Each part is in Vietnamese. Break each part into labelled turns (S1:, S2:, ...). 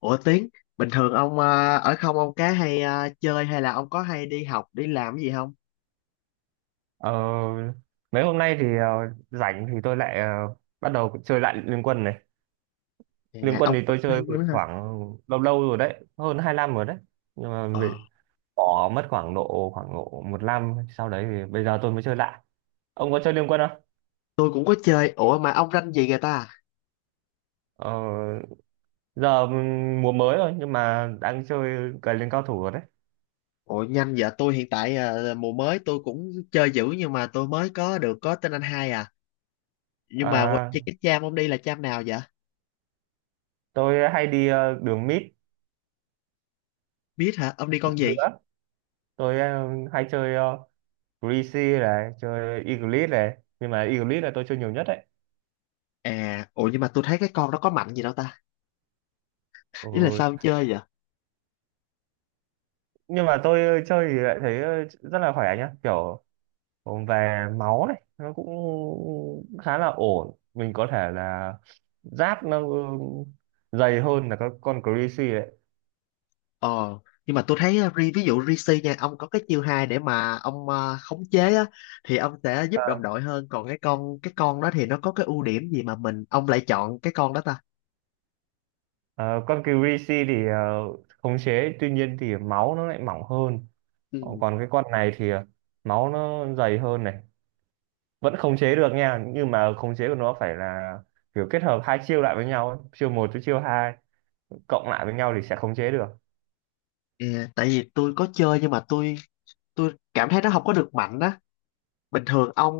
S1: Ủa Tiến, bình thường ông ở không ông cá hay chơi hay là ông có hay đi học, đi làm cái gì không?
S2: Ờ, Mấy hôm nay thì rảnh thì tôi lại bắt đầu chơi lại Liên Quân này. Liên
S1: À,
S2: Quân
S1: ông
S2: thì
S1: có
S2: tôi chơi
S1: liên
S2: từ
S1: quan đó hả?
S2: khoảng lâu lâu rồi đấy, hơn 2 năm rồi đấy. Nhưng mà
S1: Ờ,
S2: vì bỏ mất khoảng độ một năm sau đấy thì bây giờ tôi mới chơi lại. Ông có chơi Liên Quân không?
S1: tôi cũng có chơi. Ủa mà ông ranh gì người ta?
S2: Ờ, Giờ mùa mới rồi nhưng mà đang chơi cày lên cao thủ rồi đấy.
S1: Ủa nhanh vậy, tôi hiện tại mùa mới tôi cũng chơi dữ nhưng mà tôi mới có được có tên anh hai à. Nhưng mà
S2: À,
S1: chơi cái cham ông đi là cham nào vậy?
S2: tôi hay đi đường mid
S1: Biết hả? Ông đi con gì?
S2: nữa. Tôi hay chơi Greasy này, chơi Eagleet này. Nhưng mà Eagleet là tôi chơi nhiều nhất đấy.
S1: À, ủa nhưng mà tôi thấy cái con đó có mạnh gì đâu ta?
S2: Ừ.
S1: Ý là sao ông chơi vậy?
S2: Nhưng mà tôi chơi thì lại thấy rất là khỏe nhá, kiểu về máu này nó cũng khá là ổn, mình có thể là giáp nó dày hơn là các con Greasy đấy.
S1: Ờ, nhưng mà tôi thấy ví dụ Rishi nha, ông có cái chiêu hai để mà ông khống chế á thì ông sẽ giúp
S2: Ờ,
S1: đồng đội hơn, còn cái con đó thì nó có cái ưu điểm gì mà mình ông lại chọn cái con đó ta?
S2: ờ, con Greasy thì khống chế, tuy nhiên thì máu nó lại mỏng hơn. Ờ,
S1: Ừ.
S2: còn cái con này thì máu nó dày hơn này, vẫn khống chế được nha, nhưng mà khống chế của nó phải là kiểu kết hợp hai chiêu lại với nhau ấy. Chiêu một với chiêu hai cộng lại với nhau thì sẽ khống chế được.
S1: Ờ, tại vì tôi có chơi nhưng mà tôi cảm thấy nó không có được mạnh á. Bình thường ông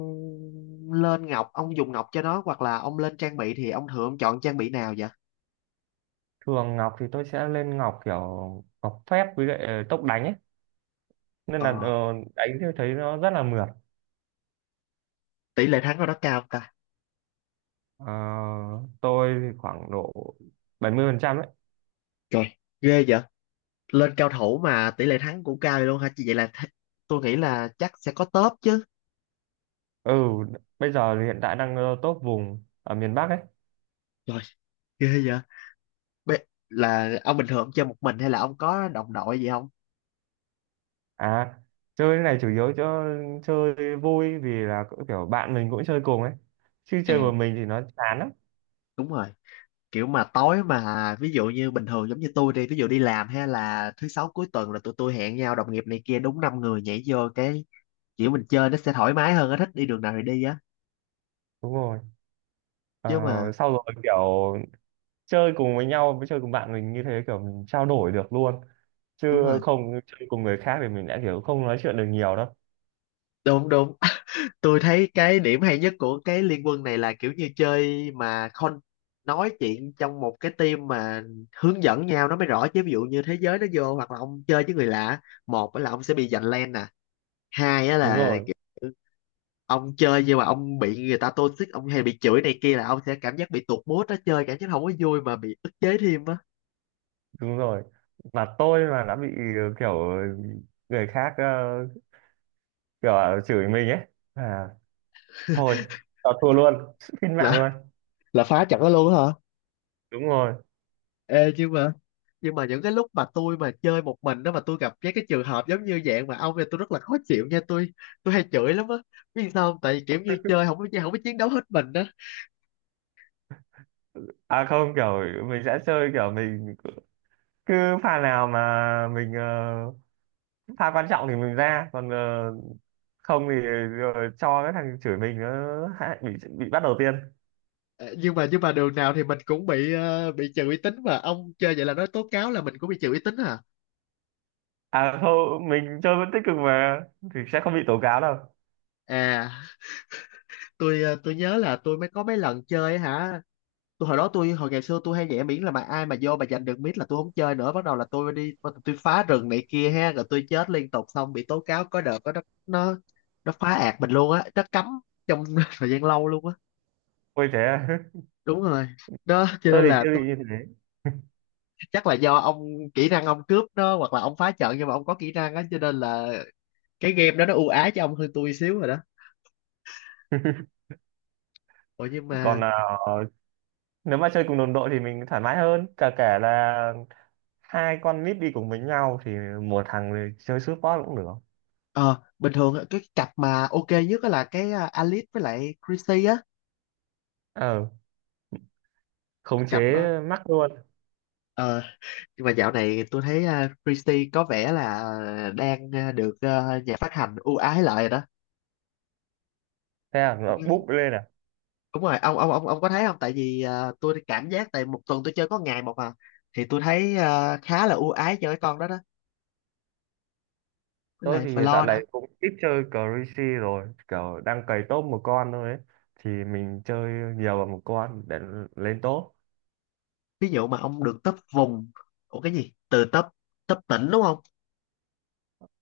S1: lên ngọc, ông dùng ngọc cho nó hoặc là ông lên trang bị thì ông thường ông chọn trang bị nào vậy?
S2: Thường ngọc thì tôi sẽ lên ngọc kiểu ngọc phép với lại tốc đánh ấy, nên là
S1: Ờ,
S2: đánh thì thấy nó rất là mượt.
S1: tỷ lệ thắng của nó cao ta.
S2: Ờ, tôi thì khoảng độ 70% phần trăm ấy.
S1: Trời, ghê vậy. Lên cao thủ mà tỷ lệ thắng cũng cao vậy luôn hả chị, vậy là tôi nghĩ là chắc sẽ có top chứ.
S2: Ừ, bây giờ thì hiện tại đang top vùng ở miền Bắc ấy.
S1: Rồi. Ghê vậy. Bê, là ông bình thường ông chơi một mình hay là ông có đồng đội gì không?
S2: À, chơi cái này chủ yếu cho chơi vui, vì là cũng kiểu bạn mình cũng chơi cùng ấy, chứ chơi
S1: À,
S2: một mình thì nó chán lắm.
S1: đúng rồi, kiểu mà tối mà ví dụ như bình thường giống như tôi đi ví dụ đi làm hay là thứ sáu cuối tuần là tụi tôi hẹn nhau đồng nghiệp này kia đúng năm người nhảy vô, cái kiểu mình chơi nó sẽ thoải mái hơn á, thích đi đường nào thì đi á,
S2: Đúng rồi. Ờ,
S1: chứ mà
S2: sau rồi kiểu chơi cùng với nhau, với chơi cùng bạn mình như thế kiểu mình trao đổi được luôn, chứ
S1: đúng rồi,
S2: không chơi cùng người khác thì mình đã kiểu không nói chuyện được nhiều đâu.
S1: đúng đúng. Tôi thấy cái điểm hay nhất của cái liên quân này là kiểu như chơi mà con nói chuyện trong một cái team mà hướng dẫn nhau nó mới rõ, chứ ví dụ như thế giới nó vô hoặc là ông chơi với người lạ, một á là ông sẽ bị giành lane nè, hai á
S2: Đúng
S1: là
S2: rồi.
S1: kiểu ông chơi nhưng mà ông bị người ta toxic, ông hay bị chửi này kia là ông sẽ cảm giác bị tụt mood á, chơi cảm giác không có vui mà bị ức chế thêm á.
S2: Đúng rồi, mà tôi mà đã bị kiểu người khác kiểu là chửi mình ấy, à thôi, tao thua luôn, xin mạng
S1: là
S2: luôn.
S1: là phá trận đó luôn á hả?
S2: Đúng rồi.
S1: Ê, nhưng mà những cái lúc mà tôi mà chơi một mình đó mà tôi gặp cái trường hợp giống như dạng mà ông thì tôi rất là khó chịu nha, tôi hay chửi lắm á, biết sao không? Tại vì kiểu như chơi không có chiến đấu hết mình đó.
S2: À không, kiểu mình sẽ chơi kiểu mình cứ pha nào mà mình pha quan trọng thì mình ra, còn không thì rồi cho cái thằng chửi mình nó hại- bị bị bắt đầu tiên.
S1: Ờ, nhưng mà đường nào thì mình cũng bị bị trừ uy tín, mà ông chơi vậy là nói tố cáo là mình cũng bị trừ uy tín hả?
S2: À không, mình chơi vẫn tích cực mà thì sẽ không bị tố cáo đâu.
S1: À, tôi tôi nhớ là tôi mới có mấy lần chơi hả, tôi hồi đó tôi hồi ngày xưa tôi hay nhảy, miễn là mà ai mà vô mà giành được miết là tôi không chơi nữa, bắt đầu là tôi đi, tôi phá rừng này kia ha, rồi tôi chết liên tục xong bị tố cáo, có đợt có nó nó phá ạt mình luôn á, nó cấm trong thời gian lâu luôn á.
S2: Ôi thế à?
S1: Đúng rồi, đó cho
S2: Tôi
S1: nên
S2: thì
S1: là
S2: chưa
S1: tôi
S2: bị như thế.
S1: chắc là do ông kỹ năng ông cướp đó, hoặc là ông phá trận nhưng mà ông có kỹ năng á, cho nên là cái game đó nó ưu ái cho ông hơn tôi xíu rồi đó. Ủa nhưng
S2: Còn
S1: mà
S2: à, nếu mà chơi cùng đồng đội thì mình thoải mái hơn. Cả kể là hai con nít đi cùng với nhau thì một thằng thì chơi support cũng được.
S1: ờ, bình thường á, cái cặp mà ok nhất á là cái Alice với lại Chrissy á,
S2: Ờ, khống
S1: cặp
S2: chế
S1: đó.
S2: mắc luôn.
S1: Ờ, nhưng mà dạo này tôi thấy Christie có vẻ là đang được nhà phát hành ưu ái lại rồi đó.
S2: Thế là
S1: Ừ,
S2: nó búp lên à.
S1: đúng rồi, ông có thấy không, tại vì tôi cảm giác tại một tuần tôi chơi có ngày một mà thì tôi thấy khá là ưu ái cho cái con đó đó, với
S2: Tôi
S1: lại
S2: thì dạo
S1: floor đó.
S2: này cũng ít chơi Crazy rồi. Kiểu đang cày top một con thôi ấy. Thì mình chơi nhiều vào một con để lên top.
S1: Ví dụ mà ông được top vùng, ủa cái gì từ top top tỉnh đúng không,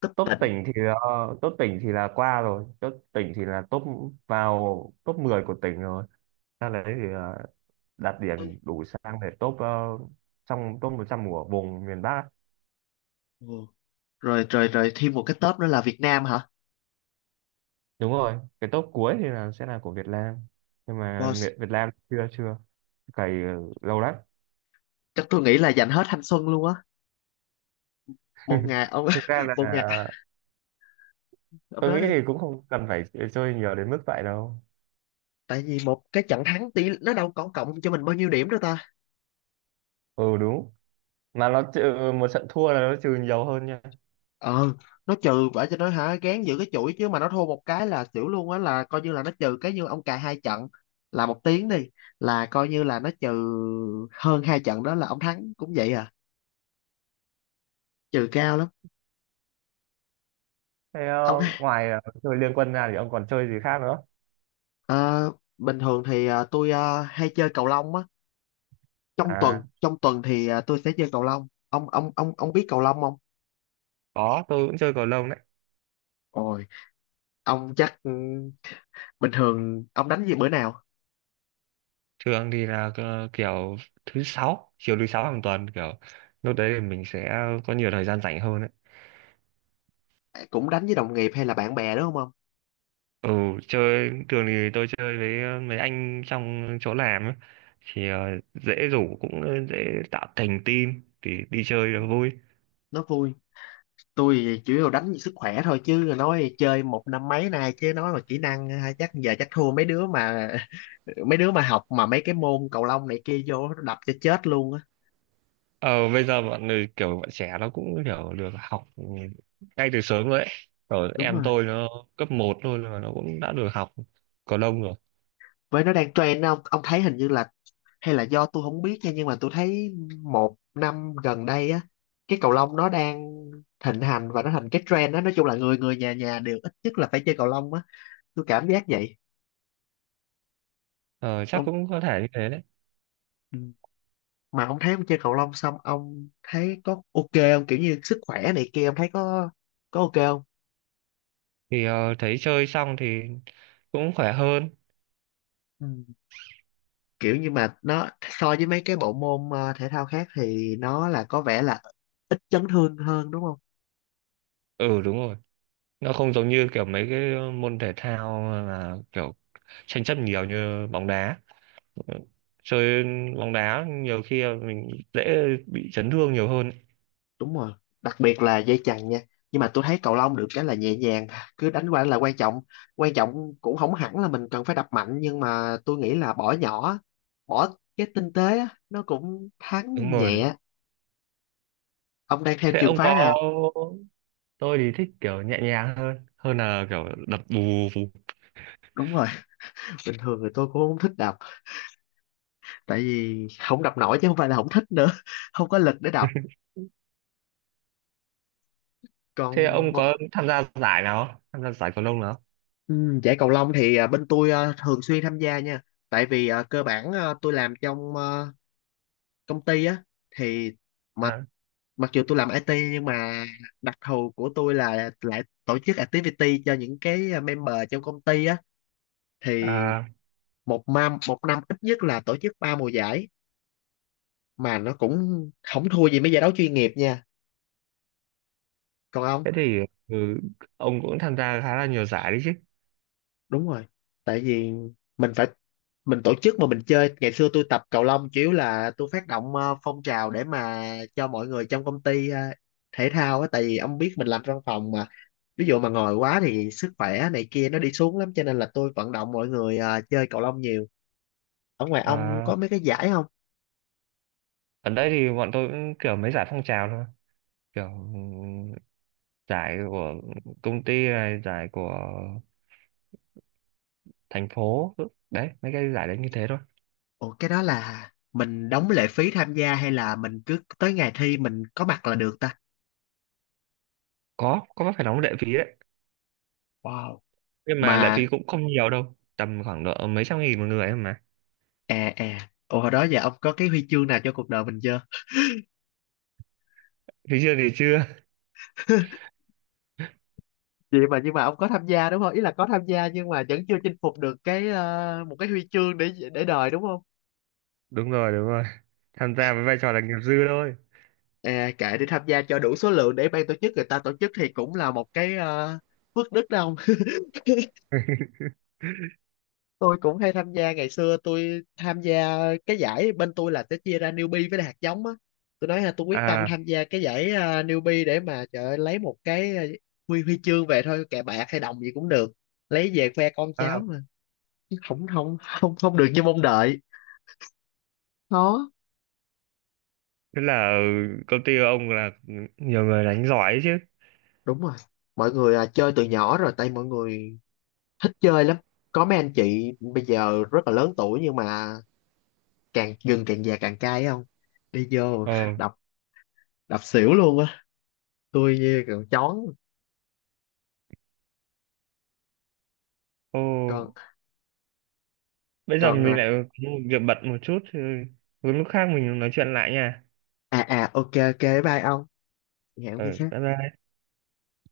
S1: top
S2: Top
S1: tỉnh.
S2: tỉnh thì top tỉnh thì là qua rồi, top tỉnh thì là top vào top 10 của tỉnh rồi, ra đấy thì đạt điểm đủ sang để top trong top 100 của vùng miền Bắc.
S1: Ừ. Rồi rồi rồi, thêm một cái top nữa là Việt Nam hả?
S2: Đúng rồi, cái top cuối thì là sẽ là của Việt Nam, nhưng mà
S1: Boss,
S2: Việt Việt Nam chưa chưa cày lâu lắm.
S1: chắc tôi nghĩ là dành hết thanh xuân luôn á. Một ngày ông,
S2: Thực ra là
S1: một ngày. Ông
S2: tôi
S1: nói
S2: nghĩ
S1: đi.
S2: thì cũng không cần phải chơi nhiều đến mức vậy đâu.
S1: Tại vì một cái trận thắng tỷ nó đâu có cộng cho mình bao nhiêu điểm đâu ta.
S2: Ừ đúng, mà nó trừ một trận thua là nó trừ nhiều hơn nha.
S1: Ờ, nó trừ vậy cho nó hả, gán giữ cái chuỗi chứ mà nó thua một cái là xỉu luôn á, là coi như là nó trừ cái như ông cài hai trận là một tiếng đi, là coi như là nó trừ hơn hai trận đó, là ông thắng cũng vậy à, trừ cao lắm.
S2: Thế
S1: Ông
S2: ngoài chơi liên quân ra thì ông còn chơi gì khác nữa?
S1: ờ, bình thường thì tôi hay chơi cầu lông á, trong tuần
S2: À,
S1: trong tuần thì tôi sẽ chơi cầu lông, ông biết cầu lông không?
S2: có, tôi cũng chơi cầu lông đấy.
S1: Ôi, ông chắc bình thường ông đánh gì bữa nào,
S2: Thường thì là kiểu thứ sáu, chiều thứ sáu hàng tuần, kiểu lúc đấy thì mình sẽ có nhiều thời gian rảnh hơn đấy.
S1: cũng đánh với đồng nghiệp hay là bạn bè đúng không ông?
S2: Ừ, chơi thường thì tôi chơi với mấy anh trong chỗ làm ấy. Thì dễ rủ, cũng dễ tạo thành team thì đi chơi là vui.
S1: Nó vui. Tôi thì chủ yếu đánh vì sức khỏe thôi, chứ nói chơi một năm mấy nay chứ nói mà kỹ năng ha, chắc giờ chắc thua mấy đứa mà mấy đứa mà học mà mấy cái môn cầu lông này kia vô nó đập cho chết luôn á.
S2: Ờ bây giờ bọn người kiểu bọn trẻ nó cũng kiểu được học ngay từ sớm rồi đấy. Rồi
S1: Đúng
S2: em
S1: rồi,
S2: tôi nó cấp một thôi mà nó cũng đã được học cầu lông rồi.
S1: với nó đang trend đó, ông thấy hình như là hay là do tôi không biết nha, nhưng mà tôi thấy một năm gần đây á, cái cầu lông nó đang thịnh hành và nó thành cái trend đó, nói chung là người người nhà nhà đều ít nhất là phải chơi cầu lông á, tôi cảm giác vậy.
S2: Ờ chắc
S1: Ông,
S2: cũng có thể như thế đấy.
S1: ừ. Mà ông thấy ông chơi cầu lông xong ông thấy có ok không, kiểu như sức khỏe này kia ông thấy có ok không?
S2: Thì thấy chơi xong thì cũng khỏe hơn.
S1: Ừ. Kiểu như mà nó so với mấy cái bộ môn thể thao khác thì nó là có vẻ là ít chấn thương hơn đúng không?
S2: Ừ đúng rồi, nó không giống như kiểu mấy cái môn thể thao là kiểu tranh chấp nhiều như bóng đá. Ừ. Chơi bóng đá nhiều khi là mình dễ bị chấn thương nhiều hơn.
S1: Đúng rồi, đặc biệt là dây chằng nha, nhưng mà tôi thấy cầu lông được cái là nhẹ nhàng, cứ đánh qua là quan trọng, quan trọng cũng không hẳn là mình cần phải đập mạnh, nhưng mà tôi nghĩ là bỏ nhỏ, bỏ cái tinh tế á, nó cũng
S2: Đúng
S1: thắng
S2: rồi.
S1: nhẹ. Ông đang theo
S2: Thế
S1: trường
S2: ông có,
S1: phái nào?
S2: tôi thì thích kiểu nhẹ nhàng hơn, hơn là kiểu đập bù bù.
S1: Đúng rồi, bình thường thì tôi cũng không thích đọc, tại vì không đọc nổi chứ không phải là không thích nữa, không có lực để đọc.
S2: Thế
S1: Còn
S2: ông có tham gia giải nào không, tham gia giải cầu lông nào không?
S1: ừ, giải cầu lông thì bên tôi thường xuyên tham gia nha, tại vì cơ bản tôi làm trong công ty á thì mặc
S2: À,
S1: mặc dù tôi làm IT nhưng mà đặc thù của tôi là lại tổ chức activity cho những cái member trong công ty á, thì
S2: à
S1: một năm ít nhất là tổ chức 3 mùa giải, mà nó cũng không thua gì mấy giải đấu chuyên nghiệp nha. Còn ông,
S2: thế thì ừ, ông cũng tham gia khá là nhiều giải đấy chứ.
S1: đúng rồi, tại vì mình phải mình tổ chức mà mình chơi, ngày xưa tôi tập cầu lông chủ yếu là tôi phát động phong trào để mà cho mọi người trong công ty thể thao á, tại vì ông biết mình làm văn phòng mà, ví dụ mà ngồi quá thì sức khỏe này kia nó đi xuống lắm cho nên là tôi vận động mọi người chơi cầu lông nhiều. Ở ngoài ông
S2: À,
S1: có mấy cái giải không?
S2: ở đây thì bọn tôi cũng kiểu mấy giải phong trào thôi, kiểu ừm, giải của công ty này, giải của thành phố đấy, mấy cái giải đấy như thế thôi.
S1: Ủa cái đó là mình đóng lệ phí tham gia hay là mình cứ tới ngày thi mình có mặt là được ta?
S2: Có phải đóng lệ phí đấy,
S1: Wow,
S2: nhưng mà lệ
S1: mà
S2: phí cũng không nhiều đâu, tầm khoảng độ mấy trăm nghìn một người thôi mà.
S1: à à ủa hồi đó giờ ông có cái huy chương nào cho cuộc đời mình chưa?
S2: Thì chưa, thì chưa.
S1: Vậy mà, nhưng mà ông có tham gia đúng không, ý là có tham gia nhưng mà vẫn chưa chinh phục được cái một cái huy chương để đời đúng không?
S2: Đúng rồi, đúng rồi, tham gia với vai trò là nghiệp dư thôi.
S1: À, kệ đi, tham gia cho đủ số lượng để ban tổ chức người ta tổ chức thì cũng là một cái phước đức đâu. Tôi cũng hay tham gia, ngày xưa tôi tham gia cái giải bên tôi là sẽ chia ra newbie với lại hạt giống á, tôi nói là tôi quyết tâm
S2: À,
S1: tham gia cái giải newbie để mà trời ơi, lấy một cái ờ, huy huy chương về thôi, kệ bạc hay đồng gì cũng được, lấy về khoe con cháu
S2: à
S1: mà. Chứ không, không không không được như mong đợi, khó.
S2: tức là công ty của ông là nhiều người đánh giỏi ấy chứ.
S1: Đúng rồi, mọi người chơi từ nhỏ rồi, tại mọi người thích chơi lắm, có mấy anh chị bây giờ rất là lớn tuổi nhưng mà càng gừng càng già càng cay không, đi vô
S2: Ờ.
S1: đập, đập xỉu luôn á. Tôi như còn chón,
S2: Ô
S1: còn
S2: bây giờ mình
S1: còn
S2: lại có một việc bận một chút, lúc khác mình nói chuyện lại nha.
S1: à à, ok ok, bye ông, hẹn
S2: Ừ
S1: khi khác.
S2: bye bye.